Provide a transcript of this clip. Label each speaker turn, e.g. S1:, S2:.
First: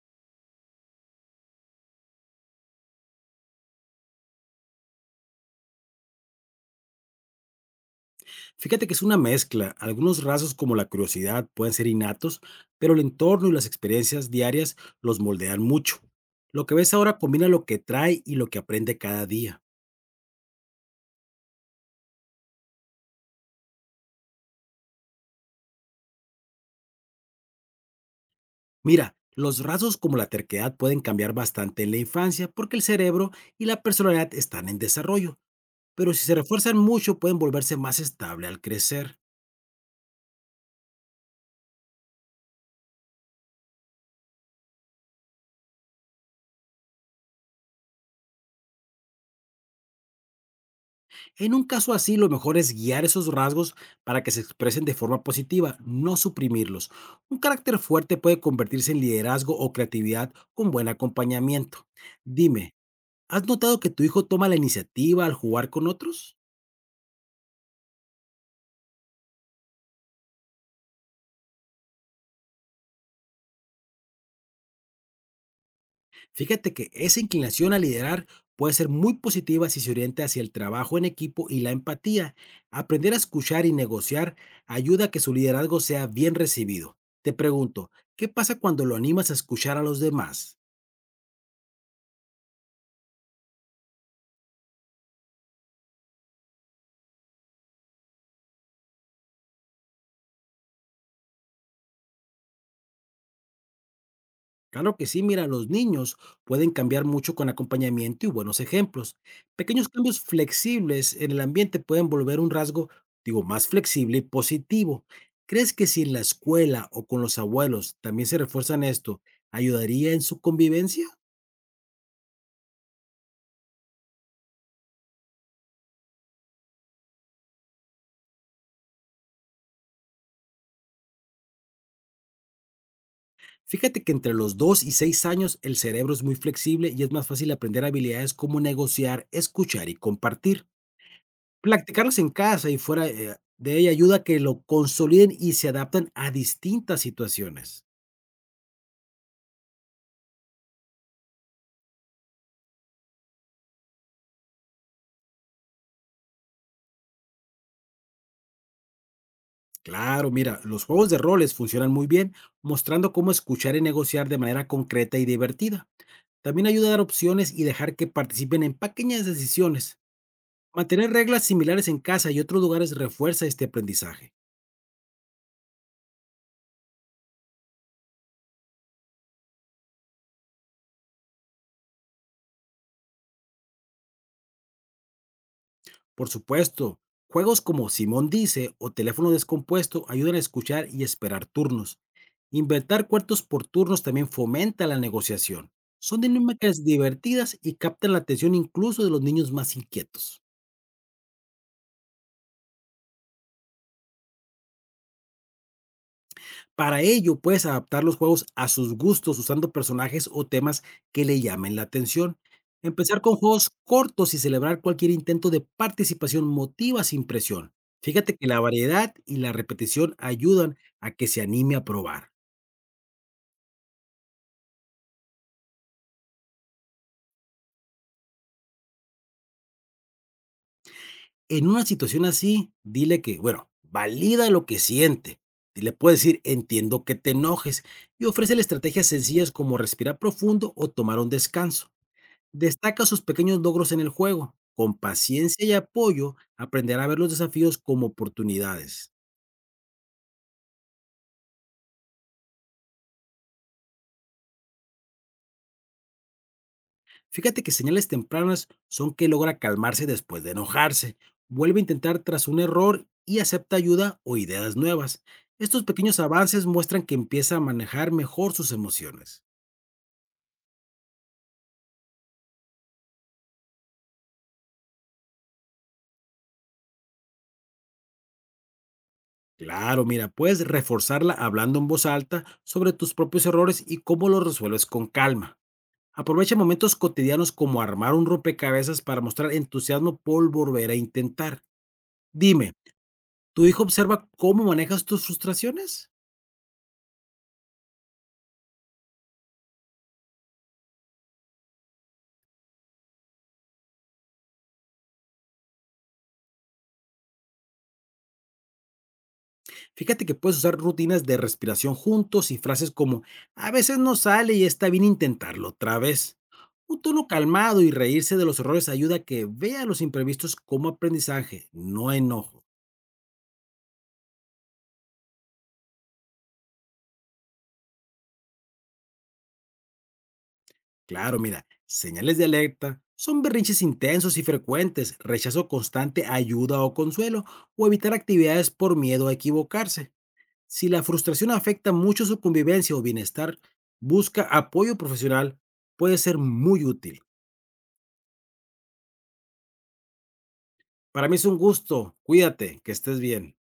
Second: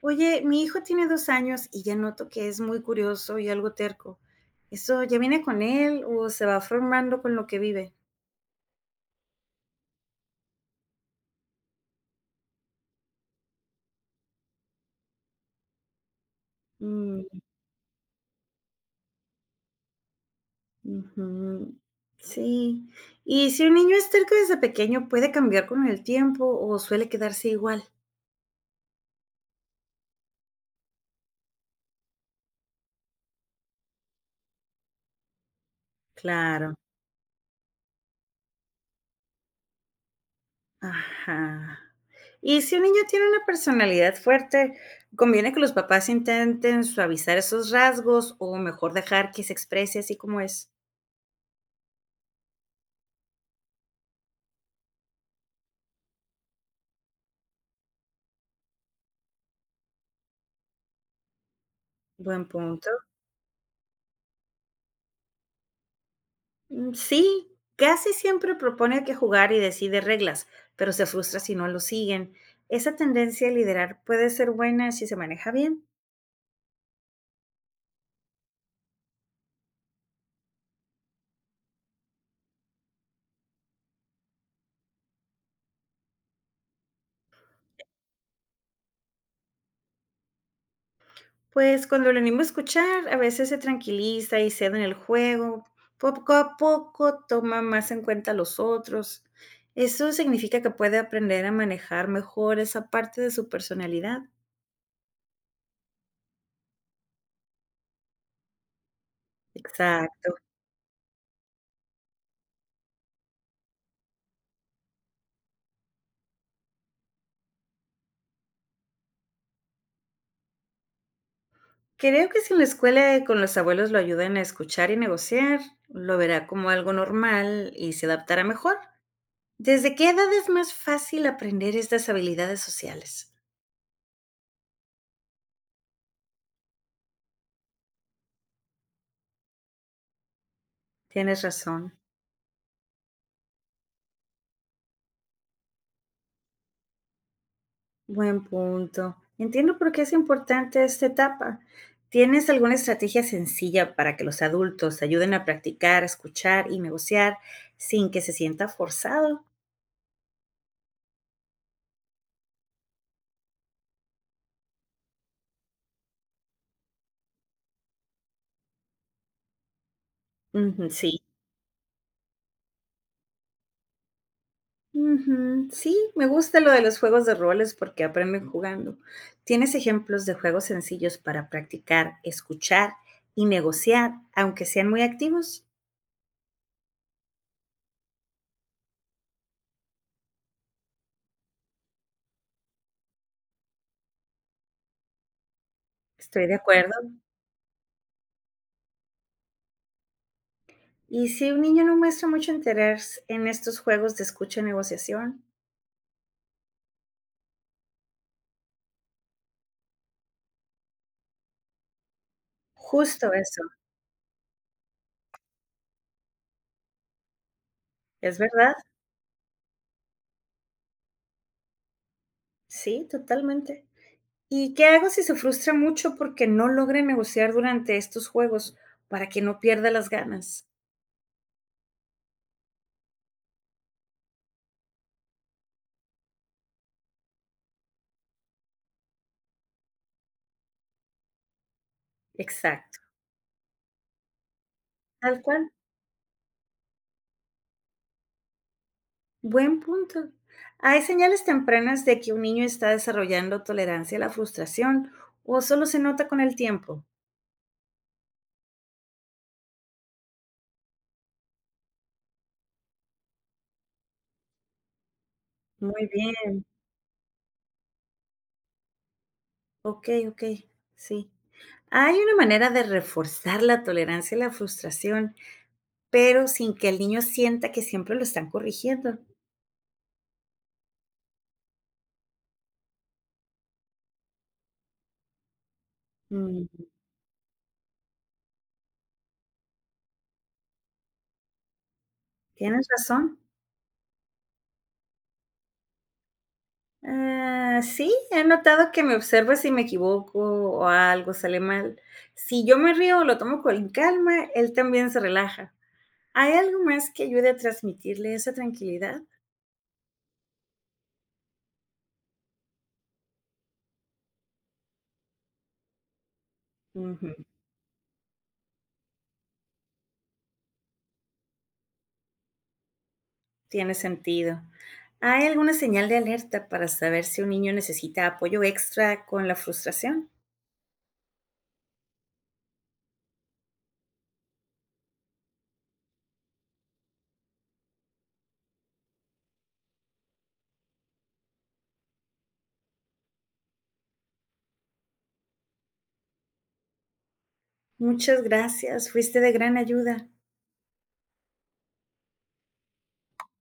S1: Oye, mi hijo tiene 2 años y ya noto que es muy curioso y algo terco. ¿Eso ya viene con él o se va formando con lo que vive?
S2: Fíjate que es una mezcla. Algunos rasgos como la curiosidad pueden ser innatos, pero el entorno y las experiencias diarias los moldean mucho. Lo que ves ahora
S1: Mm,
S2: combina lo que trae y lo que aprende cada día.
S1: ujú, sí. ¿Y si un niño es terco desde pequeño, puede cambiar con el tiempo o suele quedarse igual?
S2: Mira, los rasgos como la terquedad pueden cambiar bastante en la infancia porque el cerebro y la personalidad están en desarrollo, pero si se
S1: Claro.
S2: refuerzan mucho pueden volverse más estable al crecer.
S1: Ajá. Y si un niño tiene una personalidad fuerte, ¿conviene que los papás intenten suavizar esos rasgos o mejor dejar que se exprese así como es?
S2: En un caso así, lo mejor es guiar esos rasgos para que se expresen de forma positiva, no suprimirlos. Un carácter fuerte puede convertirse en liderazgo o creatividad con buen acompañamiento.
S1: Buen
S2: Dime,
S1: punto.
S2: ¿has notado que tu hijo toma la iniciativa al jugar con otros?
S1: Mm, sí, casi siempre propone que jugar y decide reglas, pero se frustra si no lo siguen. Esa tendencia a liderar puede ser buena si se maneja bien.
S2: Fíjate que esa inclinación a liderar puede ser muy positiva si se orienta hacia el trabajo en equipo y la empatía. Aprender a escuchar y negociar ayuda a que su liderazgo sea bien recibido. Te pregunto, ¿qué pasa cuando lo animas a escuchar a los demás?
S1: Pues cuando lo animo a escuchar, a veces se tranquiliza y cede en el juego. Poco a poco toma más en cuenta a los otros. Eso significa que puede aprender a manejar mejor esa parte de su personalidad.
S2: Claro que sí, mira, los niños pueden cambiar mucho con acompañamiento y buenos ejemplos. Pequeños cambios
S1: Exacto.
S2: flexibles en el ambiente pueden volver un rasgo, digo, más flexible y positivo. ¿Crees que si en la escuela o con los abuelos también se refuerzan esto, ayudaría en su convivencia?
S1: Creo que si en la escuela con los abuelos lo ayudan a escuchar y negociar, lo verá como algo normal y se adaptará mejor. ¿Desde qué edad es más fácil aprender estas habilidades sociales?
S2: Fíjate que entre los 2 y 6 años el cerebro es muy flexible y es más fácil aprender habilidades como negociar, escuchar y compartir.
S1: Tienes razón.
S2: Practicarlas en casa y fuera de ella ayuda a que lo consoliden y se adaptan a distintas situaciones.
S1: Buen punto. Entiendo por qué es importante esta etapa. ¿Tienes alguna estrategia sencilla para que los adultos ayuden a practicar, escuchar y negociar sin que se sienta forzado?
S2: Claro, mira, los juegos de roles funcionan muy bien, mostrando cómo escuchar y negociar de manera concreta y divertida. También ayuda a dar opciones y dejar que participen en pequeñas decisiones.
S1: Ujú,
S2: Mantener
S1: sí.
S2: reglas similares en casa y otros lugares refuerza este aprendizaje.
S1: Ujú, sí, me gusta lo de los juegos de roles porque aprenden jugando. ¿Tienes ejemplos de juegos sencillos para practicar, escuchar y negociar, aunque sean muy activos?
S2: Por supuesto, juegos como Simón Dice o Teléfono Descompuesto ayudan a escuchar y esperar turnos. Inventar cuartos por turnos también fomenta la negociación. Son
S1: Estoy de
S2: dinámicas
S1: acuerdo.
S2: divertidas y captan la atención incluso de los niños más inquietos.
S1: Y si un niño no muestra mucho interés en estos juegos de escucha y negociación,
S2: Para ello, puedes adaptar los juegos a sus gustos usando personajes o temas que le llamen la atención. Empezar
S1: justo
S2: con
S1: eso,
S2: juegos cortos y celebrar cualquier intento de participación motiva sin presión. Fíjate
S1: ¿es
S2: que la
S1: verdad?
S2: variedad y la repetición ayudan a que se anime a probar.
S1: Sí, totalmente. ¿Y qué hago si se frustra mucho porque no logra negociar durante estos juegos para que no pierda las ganas?
S2: En una situación así, dile que, bueno, valida lo que siente. Le puedes decir, entiendo que te enojes, y ofrécele estrategias sencillas como respirar profundo o tomar un descanso.
S1: Exacto,
S2: Destaca sus pequeños logros en el juego. Con
S1: tal
S2: paciencia
S1: cual.
S2: y apoyo, aprenderá a ver los desafíos como oportunidades.
S1: Buen punto. ¿Hay señales tempranas de que un niño está desarrollando tolerancia a la frustración o solo se nota con el tiempo?
S2: Fíjate que señales tempranas son que logra calmarse después de enojarse, vuelve a intentar tras un error y acepta ayuda o ideas nuevas. Estos
S1: Muy
S2: pequeños
S1: bien,
S2: avances muestran que empieza a manejar mejor sus emociones.
S1: ok, ok, sí. Hay una manera de reforzar la tolerancia a la frustración, pero sin que el niño sienta que siempre lo están corrigiendo.
S2: Claro, mira, puedes reforzarla hablando en voz alta sobre tus propios errores y cómo los resuelves con calma. Aprovecha
S1: Mm,
S2: momentos cotidianos como armar un rompecabezas para mostrar entusiasmo por volver a intentar. Dime,
S1: tienes razón.
S2: ¿tu hijo observa cómo manejas tus frustraciones?
S1: Ah, sí, he notado que me observa si me equivoco o algo sale mal. Si yo me río o lo tomo con calma, él también se relaja. ¿Hay algo más que ayude a transmitirle esa tranquilidad?
S2: Fíjate que puedes usar rutinas de respiración juntos y frases como a veces no sale y está bien intentarlo otra vez. Un tono
S1: Ujú,
S2: calmado y reírse de los errores ayuda a que vea los imprevistos como aprendizaje, no enojo.
S1: tiene sentido. ¿Hay alguna señal de alerta para saber si un niño necesita apoyo extra con la frustración?
S2: Claro, mira, señales de alerta son berrinches intensos y frecuentes, rechazo constante a ayuda o consuelo, o evitar actividades por miedo a equivocarse. Si la frustración afecta mucho su convivencia o bienestar, busca apoyo profesional, puede ser muy útil.
S1: Muchas gracias, fuiste de gran ayuda.
S2: Para mí es un gusto, cuídate, que estés bien.